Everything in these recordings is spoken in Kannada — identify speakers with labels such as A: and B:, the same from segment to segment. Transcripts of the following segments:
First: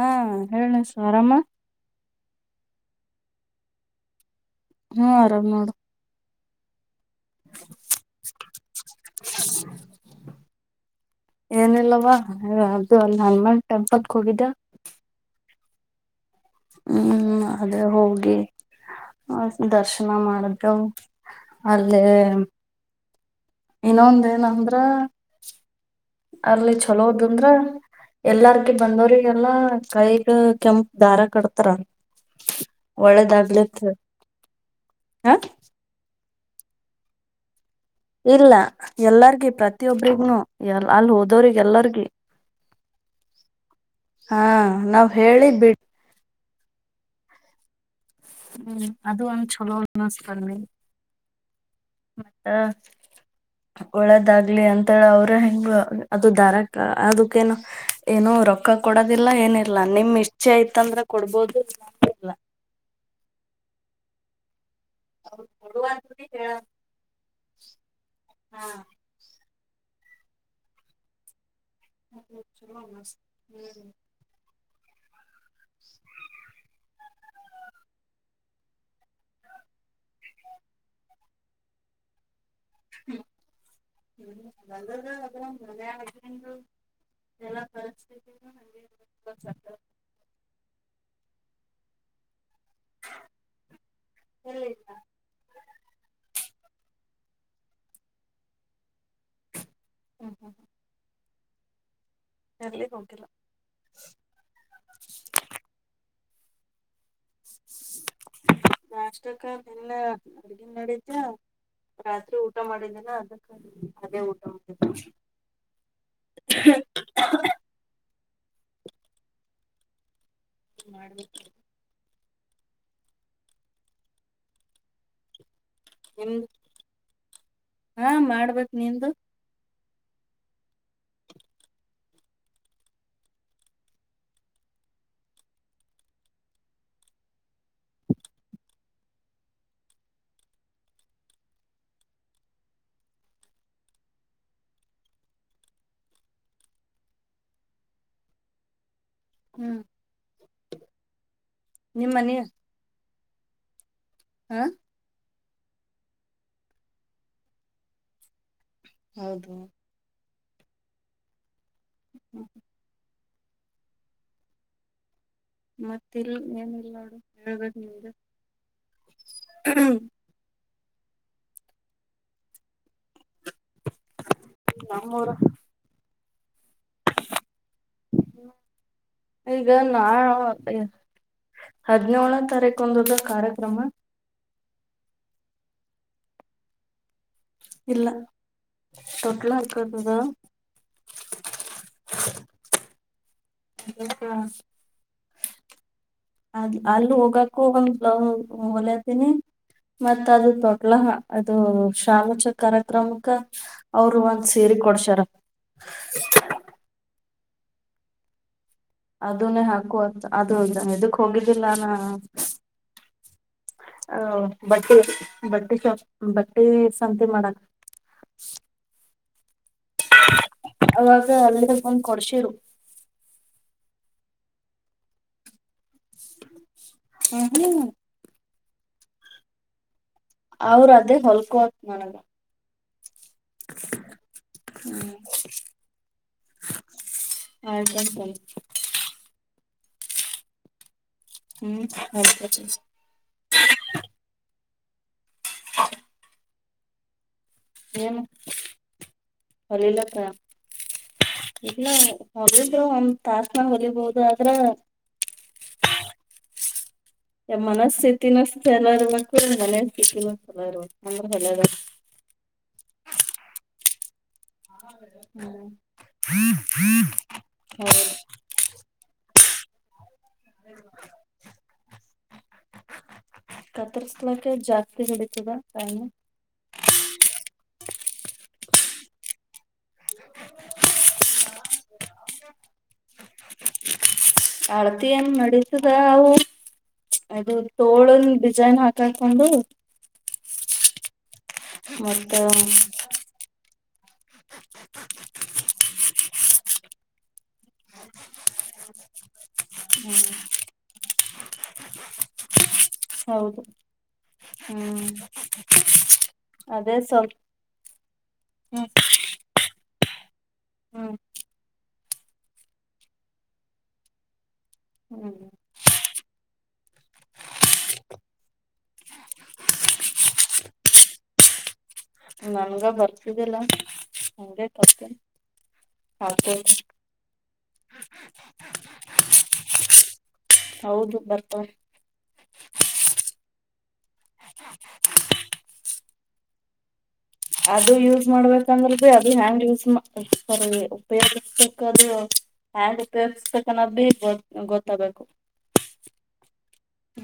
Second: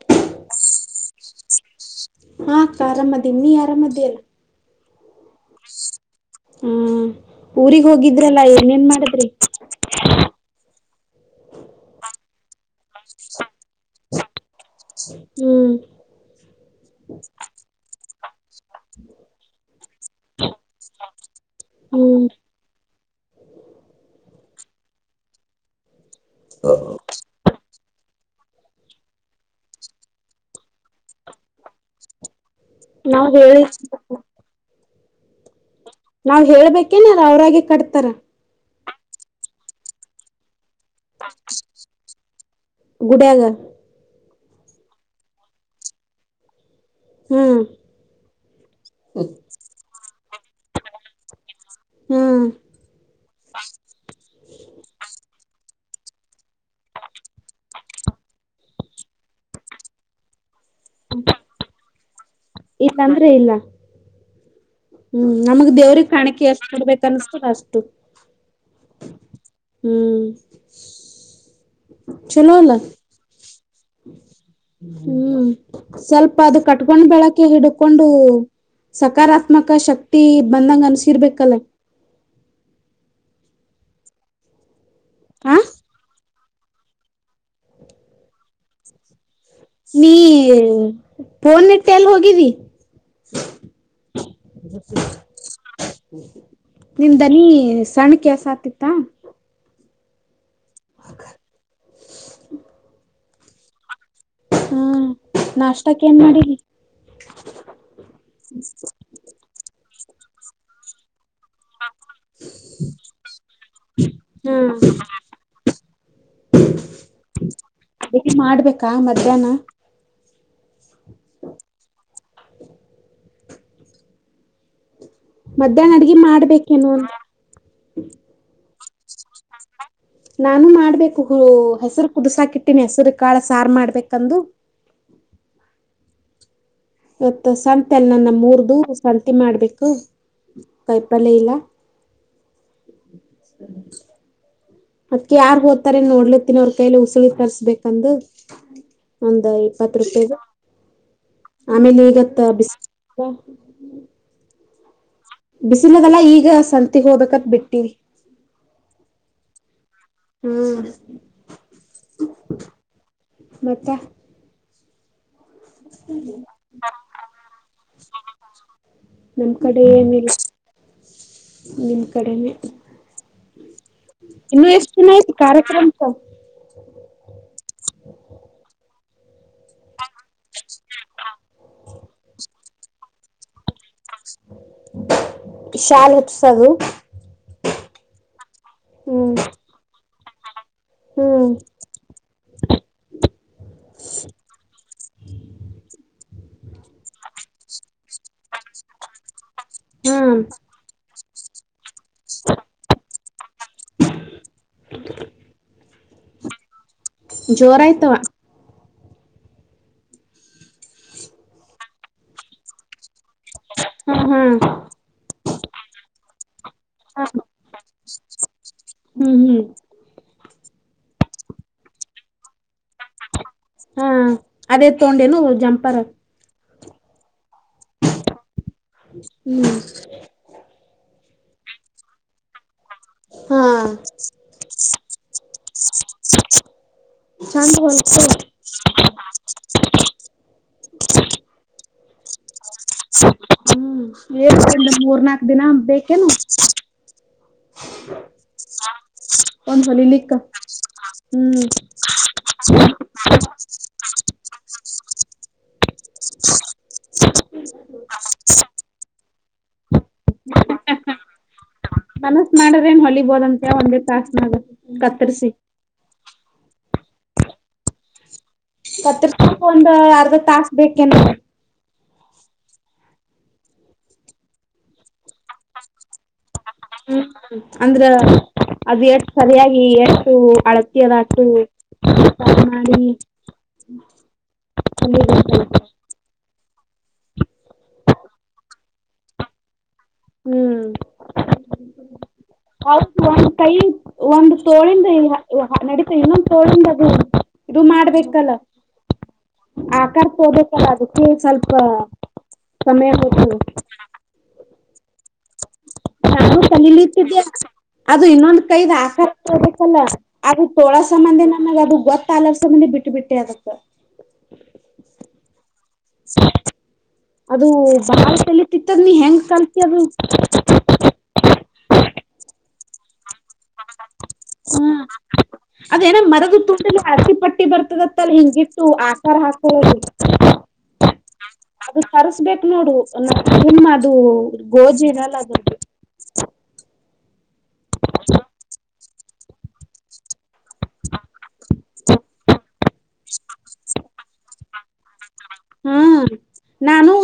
A: ಹಾ ಹೇಳನಸ ಆರಾಮ.
B: ಹಾಕ ಆರಾಮದಿ ನೀ ಆರಾಮದಿ ಅಲ್ಲ.
A: ಹ್ಮ್ ಆರಾಮ್ ನೋ.
B: ಹ್ಮ್. ಊರಿಗ್ ಹೋಗಿದ್ರಲ್ಲ ಏನೇನ್ ಮಾಡಿದ್ರಿ
A: ಏನಿಲ್ಲವಾ ಅದು ಅಲ್ಲಿ ಹನುಮಾನ್ ಟೆಂಪಲ್ಕ್ ಹೋಗಿದ್ದ.
B: ಹ್ಮ್.
A: ಹ್ಮ್ ಅದೇ ಹೋಗಿ ದರ್ಶನ ಮಾಡುದವು. ಅದೇ.
B: ಹ್ಮ್
A: ಇನ್ನೊಂದ ನಂದ್ರ. ಅರ್ಲಿ ಚಲೋ ಹದ್ದ ಅಂದ್ರ. ಎಲ್ಲಾರ್ಕ ಬಂದವ್ರ ಎಲ್ಲಾ ಕೈಗ ಕೆಂಪ ದಾರ ಕಟ್ತಾರ.
B: ನಾವ್ ಹೇಳಿದ.
A: ಹ.
B: ನಾವ್ ಹೇಳ್ಬೇಕೇನೆ ಅವ್ರಾಗಿ ಕಟ್ತ.
A: ಇಲ್ಲ. ಎಲ್ಲಾರ್ಗ ಪ್ರತಿಯೊಬರಿಗನು. ಎ ಅಲ್ಲಿ ಹೋದವ್ರಿಗೆ ಎಲ್ಲರ್ಗ.
B: ಗುಡಾಗ
A: ಹಾ ನಾವ್ ಹೇಳಿ ಬಿಡ್.
B: ಹ್ಮ್.
A: ಹ್ಮ್ ಅದು ಒಂದ್ ಚಛಲೋ. ಸನ್ನೆ.
B: ಹ್ಮ್
A: ಮತ್ತ ಒಳ್ಳದಾಗ್ಲಿ ಅಂತೇಳ ಅವ್ರ ಹ ಅದು ದರಕ್ಕ ಅದಕ್ಕೇನು ಏನುೋ ರೊಕ್ಕ ಕೊಡೋದಿಲ್ಲ ಏನಿಲ್ಲ ನಿಮ್ ಇಚ್ೆ ಆಯತ ತಂದ್ರ ಕೊಡ್ಬೋದು. ಇಲ್ಲ.
B: ಈ ತಂದ್ರೆ ಇಲ್ಲ. ಹ್ಮ್
A: ಅವ್ರು
B: ನಮಗ್ ದೇವ್ರ
A: ಕೊಡುವಂತದ್ದೇ
B: ಕಾಣಿಕಿ
A: ಹೇಳಲ್ಲ
B: ಎಷ್ಟು ಕೊಡ್ಬೇಕ ಅನ್ಸ್್ತದ ಅಷ್ಟು.
A: ಹಾ
B: ಹ್ಮ್. ಚಲೋಲ್ಲ.
A: ಚಲೋ ಮಸ್ತ್
B: ಹ. ಹ್ಮ್ ಸ್ವಲ್ಪ ಅದು ಕಟ್ಕೊಂಡ್ ಬೆಳಕೆ ಹಿಡ್ಕೊಂಡು ಸಕಾರಾತ್ಮಕ ಶಕ್ತಿ ಬಂದಂಗ ಅನ್ಸಿರ್ಬೇಕಲ್ಲ.
A: ಹ್ಮ್ ಹ್ಮ. ನಲ್ಲದು ಅದ
B: ಆ
A: ಮ. ಎಲ್ಲ ಪರಿಸ್ಥಿತಿ ನಗೆ.
B: ನೀ ಪೋನ್ಟ್ಟ ಎಲ್ ಹೋಗಿದಿ.
A: ಎಲ್ಲಿಲ್ಲ
B: ಹ್ಮ್ಮ್. ನಿಮ್್ದನಿ ಸಣ್ಣ ಕೆಸ ಆತಿತ್ತಾ.
A: ಹ್ಮ ಹ್ಮ ಹ. ಎಲ್ಲಿ ಹೋಗಿಲ್ಲ
B: ನಾಷ್ಟಕ್ ಏನ್ ಮಾಡಿರಿ
A: ನಾಷ್ಟಕ್ಕ ಎಲ್ಲ. ಅಡ್ಗನ್ ನಡತ. ರಾತ್ರಿ ಊಟ ಮಾಡಿದ್ದೇನ ಅದಕ್ಕ ಅದೇ ಊಟ ಮಾಡಿದ್ದ.
B: ಅಡಿಗೆ ಮಾಡ್ಬೇಕಾ ಮಧ್ಯಾಹ್ನ
A: ಮಾಡ್ಬೇಕ.
B: ಹ್ಮ್ಮ್. ಮಧ್ಯಾಹ್ನ ಅಡ್ಗ
A: ನಿಮ್ದು
B: ಮಾಡ್ಬೇಕೇನು ಅಂದ.
A: ಹಾ ಮಾಡ್ಬೇಕ್ ನಿಂದು.
B: ನಾನು ಮಾಡ್ಬೇಕು ಹ ಹೆಸರು ಕುದಸಾಕ ಇಟ್ಟೀನಿ ಹೆಸರು ಕಾಳ ಸಾರು ಮಾಡ್ಬೇಕಂದು. ಇವತ್ತು ಸಂತೆ ಅಲ್ಲ ನನ್ನಮ್ಮ ಮೂರ್ದು ಸಂತಿ ಮಾಡ್ಬೇಕು ಕಾಯಪಲ್ಯ ಇಲ್ಲ. ಅದ್ಕ ಯಾರ್ ಹೋಗ್ತಾರನ್ ನೋಡ್ಲತ್ತನಿ ಅವ್ರ ಕೈಯಲಿ ಉಸುಳಿದ ಕರ್ಸ್ಬೇಕಂದು. ಒಂದ್
A: ಹ್ಮ್
B: ಇಪ್ಪತ್ ರೂಪಾಯಗ ಆಮೇಲೆ
A: ನಿಮ್ ಮನಿ
B: ಈಗತ್ತ ಬಿಸ. ಹಾ.
A: ಹಾ.
B: ಬಿಸಿನದಲ್ಲಾ ಈಗ ಸಂತಗ್ ಹೋಗಬೇಕತ್ ಬಿಟ್ಟಿರಿ
A: ಹೌದು
B: ಹ್ಮ್ ಮತ್ತೆ
A: ಮತ್ತ ಇಲ್ ಏನಲ್ಲ ನೋಡು ಹೇಳ್ಬೇಕದು ನಿಮ್ದು
B: ನಮ್ ಕಡೆ ಏನಿಲ್ಲ ನಿಮ್ ಕಡೆನೇ ಇನ್ನು ಎಷ್ಟು ದಿನ ಕಾರ್ಯಕ್ರಮಸ ಹ [unintelligible]
A: ಹ [unintelligible] ಈಗ ನಾ ಹದಿನೇಳೇಳನೇ ತಾರೀಕು ಒಂದುದ ಕಾರ್ಯಕ್ರಮ
B: ಶಾಲ್ ಉತ್ಸಹು
A: ಇಲ್ಲ ತೊಟ್ಲ ಹಾಕತದ
B: ಹ್ಮ್
A: ಅ ಅಲ್ಲಿ ಹೋಗಕು ಒಂದ್ ಹ ಭಲ ಅಸಿನಿ [unintelligible]
B: ಹಾ
A: ಮತ್ತ ಅದು ತೊಟ್ಲ ಅದು ಶಾಮಚ ಕಾರ್ಯಕ್ರಮಕ್ಕ ಅವರು ಒಂದ್ ಸೇರಿ ಕೊಡ್ಸಾರ [unintelligible]
B: ಜೋರಾಯ್ತವಾ
A: ಅದನೇ ಹಾಕುವ ಅದು ಇದಕ್ ಹೋಗಿದ್ದಿಲ್ಲ ನ
B: ಹಾ
A: ಹ
B: ಹಾ
A: ಬಟ್ಟ ಬಡಡಿ ಚಾಪ್ ಬ ಸಂತೆ ಮಾಡಕ್ [inaudible]
B: ಹ್ಮ್ ಹ್ಮ್
A: ಅವಾಗ ಅಲ್ಲಿ ಬಂದ್ ಕೊಡ್ಸರು
B: ಹಾ ಅದೇ ತಗೊಂಡೇನು ಜಂಪರ್
A: ಹ ಹೇಳ [unintelligible]
B: ಹ್ಮ್
A: ಅವ್ರ ಅದೇ ಹೊಲ್ಕೋತ ನನಗ
B: ಹಾ
A: ಹ್ಮ್ [unintelligible]
B: ಚಂತ
A: ಆಯ್ತಂತಂದೆ
B: ಬತ [unintelligible] [unintelligible]
A: ಹ್ಮ್ ಹೌತ [unintelligible]
B: ಹ್ಮ್ ಹೇಳ್ಕೊಂಡ ಮೂರು ನಾಕು ದಿನಾ ಬೇಕೇನು [inaudible]
A: ಏನು
B: ಒಂದ್
A: ಹೊಲಿಲತ್ತ
B: ಹೊಲಿಲಿಕ್ಕ ಹ್ಮ್
A: ಇಲ್ಲ ಹೊಲಿದ್ರು ಒಂದ್ ತಾಸನ್ಯಾಗ ಹೊಲಿಬಹುದು ಆದ್ರ
B: [inaudible]
A: ಏ ಮನಸ್ಥಿತಿನೂ ಸರಿಯಾಗಿರ್ಬೇಕು ಮನೇಲ್ ಸ್ಥಿತಿನೂ ಸರಿಯಾಗಿರ್ಬೇಕು ಅಂದ್ರ ಹೊಲಿಯೋದ
B: ಪ್ರೇನ್ ಹೊಲಿಬೋದಂತೆ ಒಂದ್ ತಾಸ್
A: [inaudible] ಹೌದ
B: ಕತ್ರಿಸಾಕ್ ಒಂದ ಅರ್ಧ ತಾಸ ಬೇಕೇನ
A: ಕತ್ತರ್ಸ್ಲಕ್ಕೆ ಜಾಕ್ತಿ ಹಿಡಿ
B: ಹ್ಮ ಅಂದ್ರೆ ಅದು ಎಷ್ಟು ಸರಿಯಾಗಿ ಎಷ್ಟು ಅಳತಿಯದಾಟು ಮಾಡಿ
A: ಅಳತಿ ಏನ್ ನಡೀತದ
B: [unintelligible]
A: ಅವು ಅದು ತೋಳನ್ ಡಿಸೈನ್ ಹಾಕಾಕೊಂಡು
B: ಹ್ಮ್
A: ಮತ್ತ
B: ಹೌದು ಒಂದ್ ಕೈ ಒಂದು ತೋಳಿಂದ ನಡೀತ ಇನ್ನೊಂದ ತೋಳಿಂದ ಅದು ಇದು ಮಾಡ್ಬೇಕಲ್ಲ ಆಕಾರಾರ್ ತೋಬೇಕಲ್ಲ ಅದಕ್ಕೆ ಸ್ವಲ್ಪ ಸಮಯ ಬೇಕು
A: ಹೌದು ಹ್ಮ್
B: ನಾವು
A: ಅದೇ ಸ್ವಲ್ಪ
B: ಕಲಲಿತಿದ್ಯಾ ಅದು ಇನ್ನೊಂದ
A: ಹ್ಮ್
B: ಕೈದ್ ಆಕ ಲ್ಲ ಆದ್ರ
A: ಹ್ಮ್
B: ತೋಳಸಬಂಧಿ ನಮಗ ಅಬ್ ಗೊತ್ತಲರ್ ಸಂಬಂಧಿ ಬಿಟ್ಟು ಬಿಟ್ಟೆ ಅದಕ್ಕ
A: ಹ್ಮ್
B: ಅದು ಬಾಳ ತಳ್ಳಿ ಕಲತಿ ಇತ್ತದ್ ನೀ ಹೆಂಗ್ ಕಲ್ತ ಅದು
A: ನನಗೆ
B: ಹ್ಮ
A: ತಪ್ಪೇನ್
B: ಅದೇನ
A: ಹಾಕೋ
B: ಮರದ ತುಂಬಿಗೆ ಹಸಿ ಪಟ್ಟಿ ಬರ್ತದತ್ತಲ್ ಹಿಂಗಿಟ್ಟು ಆಕಾರ ಹಾಕೋ
A: ಹೌದು ಬರ್ತಾವ
B: ಅದು ಕರ್ಸ್ಬೇಕಕ್ ನೋಡು ತುಮ್ಮ ಅದು ಗೋಜಿನನಲ್ಲು
A: ಅದು ಯೂಸ್ ಮಾಡ್ಬೇಕಂದ್ರೀ ಅದು ಹೆಂಗೆ ಯೂಸ್ [unintelligible] ಪಕ್ಕದು ಹಾಗ ಉಪಯೋಗಿಸ್ಬೇಕ ನ್ ಬೇ ಗ ಗೊತ್ತಬೇಕು
B: ಹ್ಮ ನಾನು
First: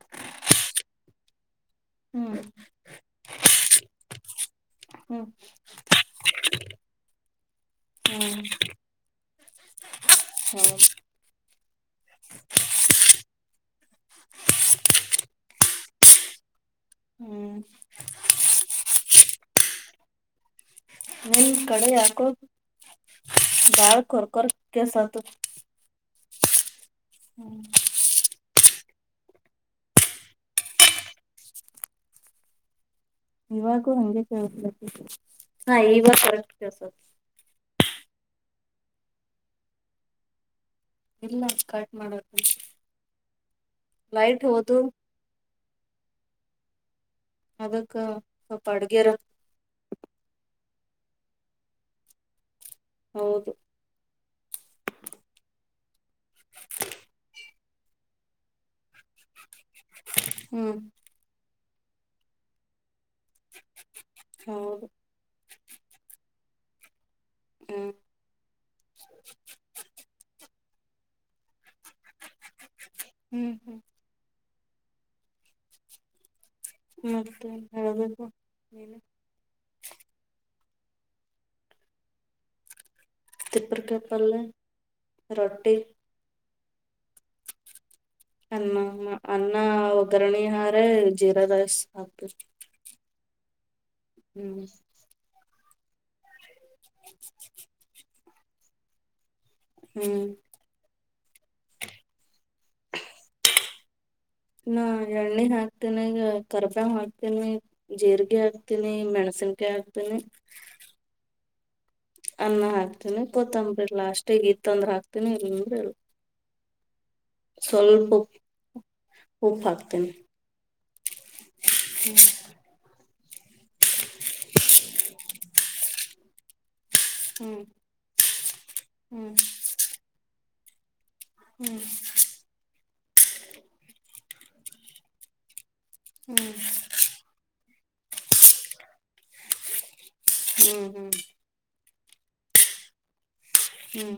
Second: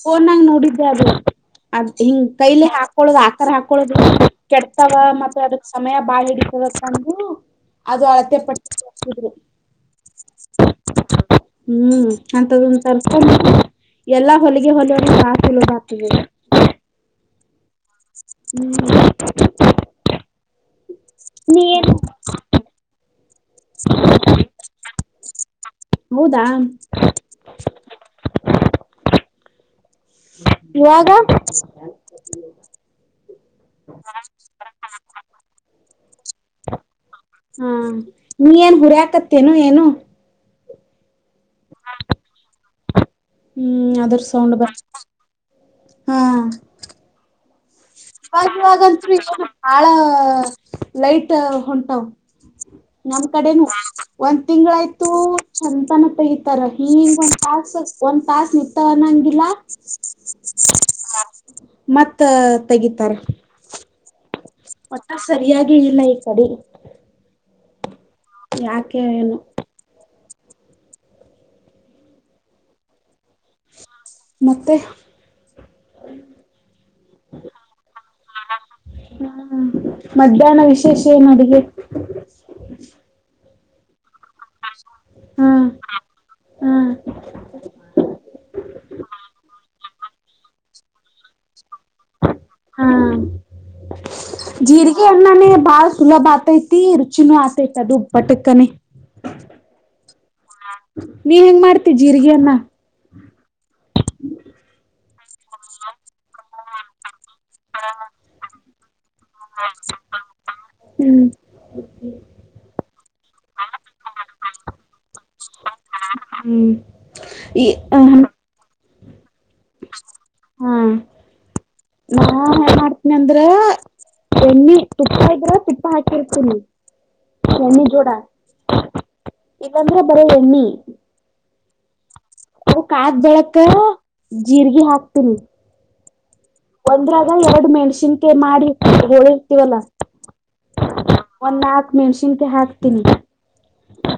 B: ಫೋನ್ಗ ನೋಡಿದ್ದೆ ಅದು ಅದ್ ಹಿಂಗ್
A: ಹ್ಮ್
B: ಕೈಲಿ ಹಾಕೊಳದು ಆಕಾರ ಹಾಕೊಳದು ಕೆಟ್ಟತವ
A: ಹ್ಮ್
B: ಮತ್ತ ಅದಕ್ ಸಮಯ ಬಾಳ್ ಹಿಡಿತದಕಂಡು ಅದು ಅಳತೆ
A: ಹ್ಮ್
B: ಪಟ್ಟಿ ತೋಸಿದ್ರು
A: ಹೌದು
B: ಹ್ಮ್ ಅಂತದ ಎಲ್ಲಾ ಹೊಲಗೆ ಹೊಲ ಸಾಕ [unintelligible] [unintelligible]
A: ಹ್ಮ್
B: ಹ್ಮ್
A: ನಿನ
B: ನೀ
A: ಕಡೆ
B: ಏನ್
A: ಯಾಕೋ ಬಾಳ ಕೊರ್ಕ್ ಕೊರ್ಕ್ ಕೆಳಸಾತೈತಿ.
B: ಹೌದಾ [unintelligible]
A: ಇವಾಗೂ ಹಗೆ ಕೇಳ್. [unintelligible]
B: ಹಾ. ನೀ ಏನ್ ಹುರಿಯಾಕತ್ತೇನು ಏನು.
A: ಇಲ್ಲ ಕಟ್ ಮಾಡ.
B: ಹ್ಮ್ ಅದ್ರ ಸೌಂಡ್ ಬ ಹಾ
A: ಅದು.
B: ಇಾಗ ಇವಾಗತ್ೂ ಬಾಳ. ಲೈಟ್ ಹೊಂಟಾವ್ ನಮ್
A: ಹೌದು
B: ಕಡೆನುೂ ಒಂದ್ ತಿಂಗಗಳಾಯ್ತು ಚಂದಂತನ ತೆಗಿತಾರ ಹೀಂಗ ಒಂದ್ ತಾಸ್ ಒಂದ್ ತಾಸ್ ನಿಂತನ್ನಂಗಿಲ್ಲ.
A: ಹ್ಮ್.
B: ಮತ್ತ ತೆಗೀಿತಾರೆ
A: ಹ.
B: ಪಾಸ್ ಸ ಸರಿಯಾಗಿೆ ಇಲ್ಲ ಈ ಕಡೆ,
A: ಹ್ಮ್.
B: ಯಾಕೆ ಏನು.
A: ಹ್ಮ್ ಹ್ಮ್.
B: ಮತ್ತೆ.
A: ಮತ್ತೆ ಹಬೇಕ.
B: ಹ್ಮ ಮಧ್ಯಾಹ್ನ ವಿಶೇಷ ಏನು ಅಡಿಗೆ?
A: ತಿಪ್ಪರ್ಕಪಲ್ಲ
B: ಹಾ
A: ರೊಟ್ಟಿ.
B: ಹಾ.
A: ಅನ್ನ ಅನ್ನ ಒಗರಣಿಹಾರ ಜೀರಾಸ್.
B: ಹಾ.
A: ಹ್ಮ್
B: ಜೀರಿಗೆಕೆ ಅ್ಣನ ಬಳ. ಸುಲಭ ಆತೈತಿ ರುಚಿನೂ ಆತೈತಿದು ಬಟಕ್ಕನೆ.
A: ಹ್ಮ್
B: ನೀ ಹೆಂಗ ಮಾಡ್ತೀ ಜೀರಿಗೆಯನ್ನ
A: ನಾ ಎಣ್ಣೆ ಹಾಕ್ತೇನ ಈಗ ಕರ್ಬ್ ಹಾಕ್ತಿ. ಹತನಿ ಜೀರಿಗೆ ಹಾಕ್ತೀನಿ ಮೆಣಸಿನ್ಕಾಯಿ ಹಾಕ್ತನಿ.
B: ಹ್ಮ.
A: ಅನ್ನ ಹಾಕ್ತೀನಿ ಕೊತ್ತಂಬರಿ ಅಷ್ಟೇ ಇತ್ ತೊಂದ್ರ ಹಾಕ್ತೀನಿ ಇಲ್ಲಾಂದ್ರ ಇಲ್ಲ
B: ಹ್ಮ್ ಈ
A: ಸ್ವಲ್ಪ ಉಪ್ಪು ಹಾಕ್ತೀನಿ
B: ಹಾ ನಾ ಮಾಡ್ತ [inaudible] ಇ ನಂದ್ರ ಎಣ್ಣೆ ತುಪ್ಪ ಇದ್ರ ತುಪ್ಪ ಹಾಕಿರ್ತೀನಿ
A: ಹ್ಮ್
B: ಎಣಿ ಜೋಡಾ
A: ಹ್ಮ್
B: ಇಲ್ಲಾಂದ್ರ ಬರೀ ಎಣ್ಣೆ [inaudible]
A: ಹ್ಮ್ [inaudible]
B: ಅವ ಕಾದ್ ಬೆಳಕ ಜೀರ್ಗಿ ಹಾಕ್ತೀನಿ
A: ಹ್ಮ್ [inaudible]
B: ಒಂದ್ರಾಗ ಎರಡು ಮೆಣಸಿನ್ಕೆ ಮಾಡಿ ಹೊೋಳಿ ಇರ್ತಿವಲ್ಲ
A: ಹ್ಮ್ ಹ್ಮ್
B: ಮೆಣಸಿನಕಾಯಿ ಹಾಕ್ತೀನಿ
A: ಹ್ಮ್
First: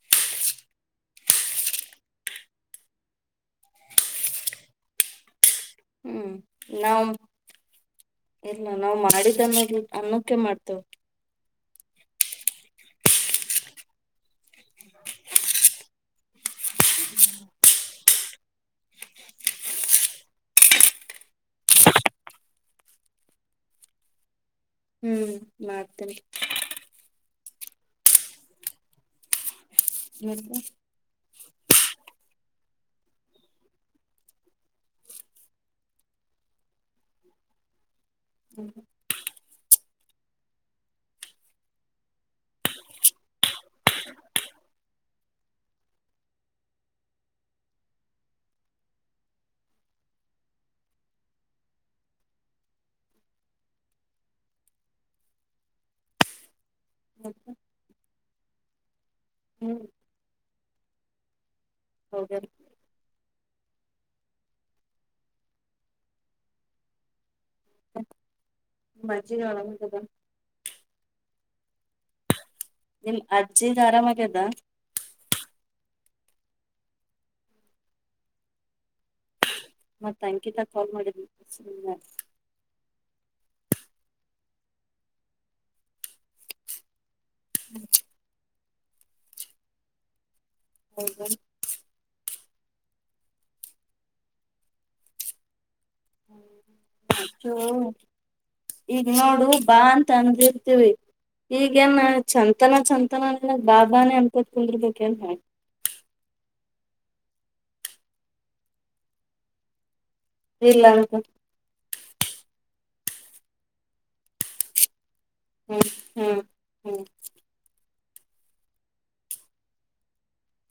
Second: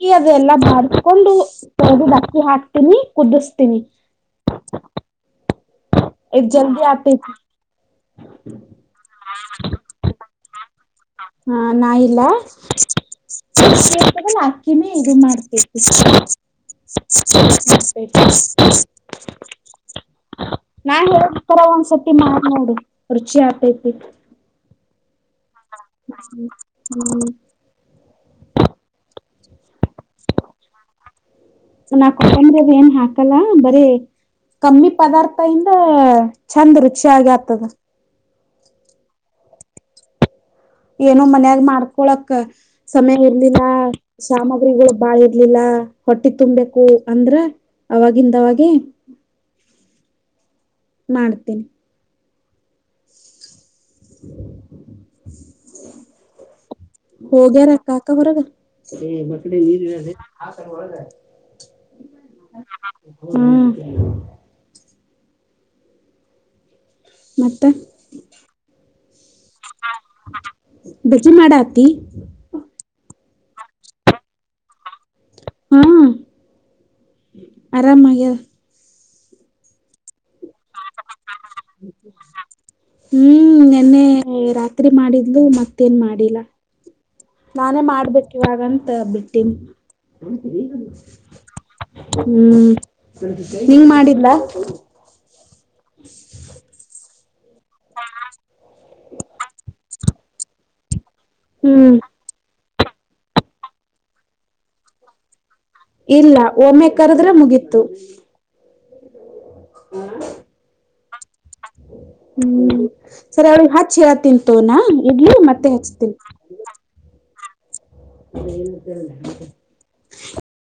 B: ಅಕ್ಕಿ ಅದೆಲ್ಲಾ ಬಾಡ್ಕೊಂಡು ತಗದು ಅಕ್ಕಿ ಹಾಕ್ತೀನಿ ಕುದಿಸ್ತೀನಿ
A: ಹ್ಮ್
B: ಜಲ್ದಿ
A: ನಾವ್
B: ಆಗತೈತಿ
A: ಇಲ್ಲ ನಾವು ಮಾಡಿದ ಮೇಾಗ ಅನ್ನಕ್ಕೆ ಮಾಡ್ತೇವ
B: ಹಾ ನಾ ಇಲ್ಲ ಅಕ್ಕಿ ಇರ್ತದಲ ಅಕ್ಕಿನೇ ಇದು ಮಾಡ್ತೀವಿ ನಾ ಏಳು ತರ ಒಂದ್ ಸತಿ ಮಾಡ ನೋಡು ರುಚಿ ಆಗತೈತಿ
A: ಹ್ಮ್ ಮಾಡ್ತೇನಿ
B: [inaudible]
A: [inaudible]
B: ನಾ ಕೊತ್ತಂಬರಿ ಅದ ಏನ್ ಹಾಕಲ್ಲ ಬರೀ ಕಮ್ಮಿ ಪದಾರ್ಥ ಇಿಂದ ಚಂದ ರುಚಿ ಆಾಗಿ ಆತದ
A: [inaudible]
B: ಏನೋ ಮನ್ಯಾಗ ಮಾಡ್ಕೊಳಕ್ ಸಮಯ ಇರ್ಲಿಲ್ಲ ಸಾಮಗ್ರಿಗಳು ಬಾಳ್ ಇರ್ಲಿಲ್ಲ ಹೊಟ್ಟಿ ತುಂಬಬೇಕು ಅಂದ್ರ ಅವಾಗಿಂದ ಅವಾಗೆ ಮಾಡ್ತೀನಿ ಹೋಗ್ಯಾರ ಕಾಕ ವರಗ ಏ ಮಕ್ಕಡೆ ನೀರ್ ಇರ [inaudible] ಹಾ ಸರ್ ಒಳಗ
A: ಹೌದು ಏನ
B: [inaudible]
A: ನಿಮ್ ಅಜ್ಜಿಗೆ ಆರಾಮಾಗ್ಯದ
B: [inaudible] ಟಿ
A: ನಿಮ್ ಅಜ್ಜಿದ ಆರಾಮ್ ಆಗ್ಯದ
B: ಹಾ ಆರಾಮ್ ಆಗ್ಯಾದ
A: ಮತ್ತ್ ಅಂಕಿತ
B: ಹ್ಮ್ ನಿನ್ನೆ ರಾತ್ ರಾತ್ರಿ ಮಾಡಿದ್ಲು ಮತ್ತೆ ಮಾಡಿಲ್ಲ ನಾನೇ ಮಾಡ್ಬೇಕಕ್ ಇವಾಗಂತ ಬಿಟ್ಟಿ
A: ಹೌದ
B: ಹ್ಮ್ ನಿಂಗ ಮಾಡಿದ್ದಾ [unintelligible]
A: ಹ ಈಗ ನೋಡು ಬಾಂದ ತಂದ ಇರ್ತೀವಿ
B: ಹ್ಮ್
A: ಈಗೇನ್ ಚಂದ ತನ ಸಂತನಲ್ಲ ಬಾಬಾನೇ ಅನ್ಕೋತ್ ಕುಂದಿರ್ಬೇಕೇ ಅಂತ ಮಾಡಿ
B: ಇಲ್ಲ ಒಮ್ಮೆ ಕರದ್ರೆ ಮುಗಿತು
A: ಇಲ್ಲ
B: ಹ್ಮ್ ಸರಿ ಅವಳಿಗೆ ಹಚ್ಚ್ [unintelligible] ಇಡ್ಲಿ ಮತ್ತೆ
A: ಹ್ಮ್
B: ಹಚ್ತಿನಿ
A: ಹ್ಮ್ ಹ್ಮ್
B: [unintelligible]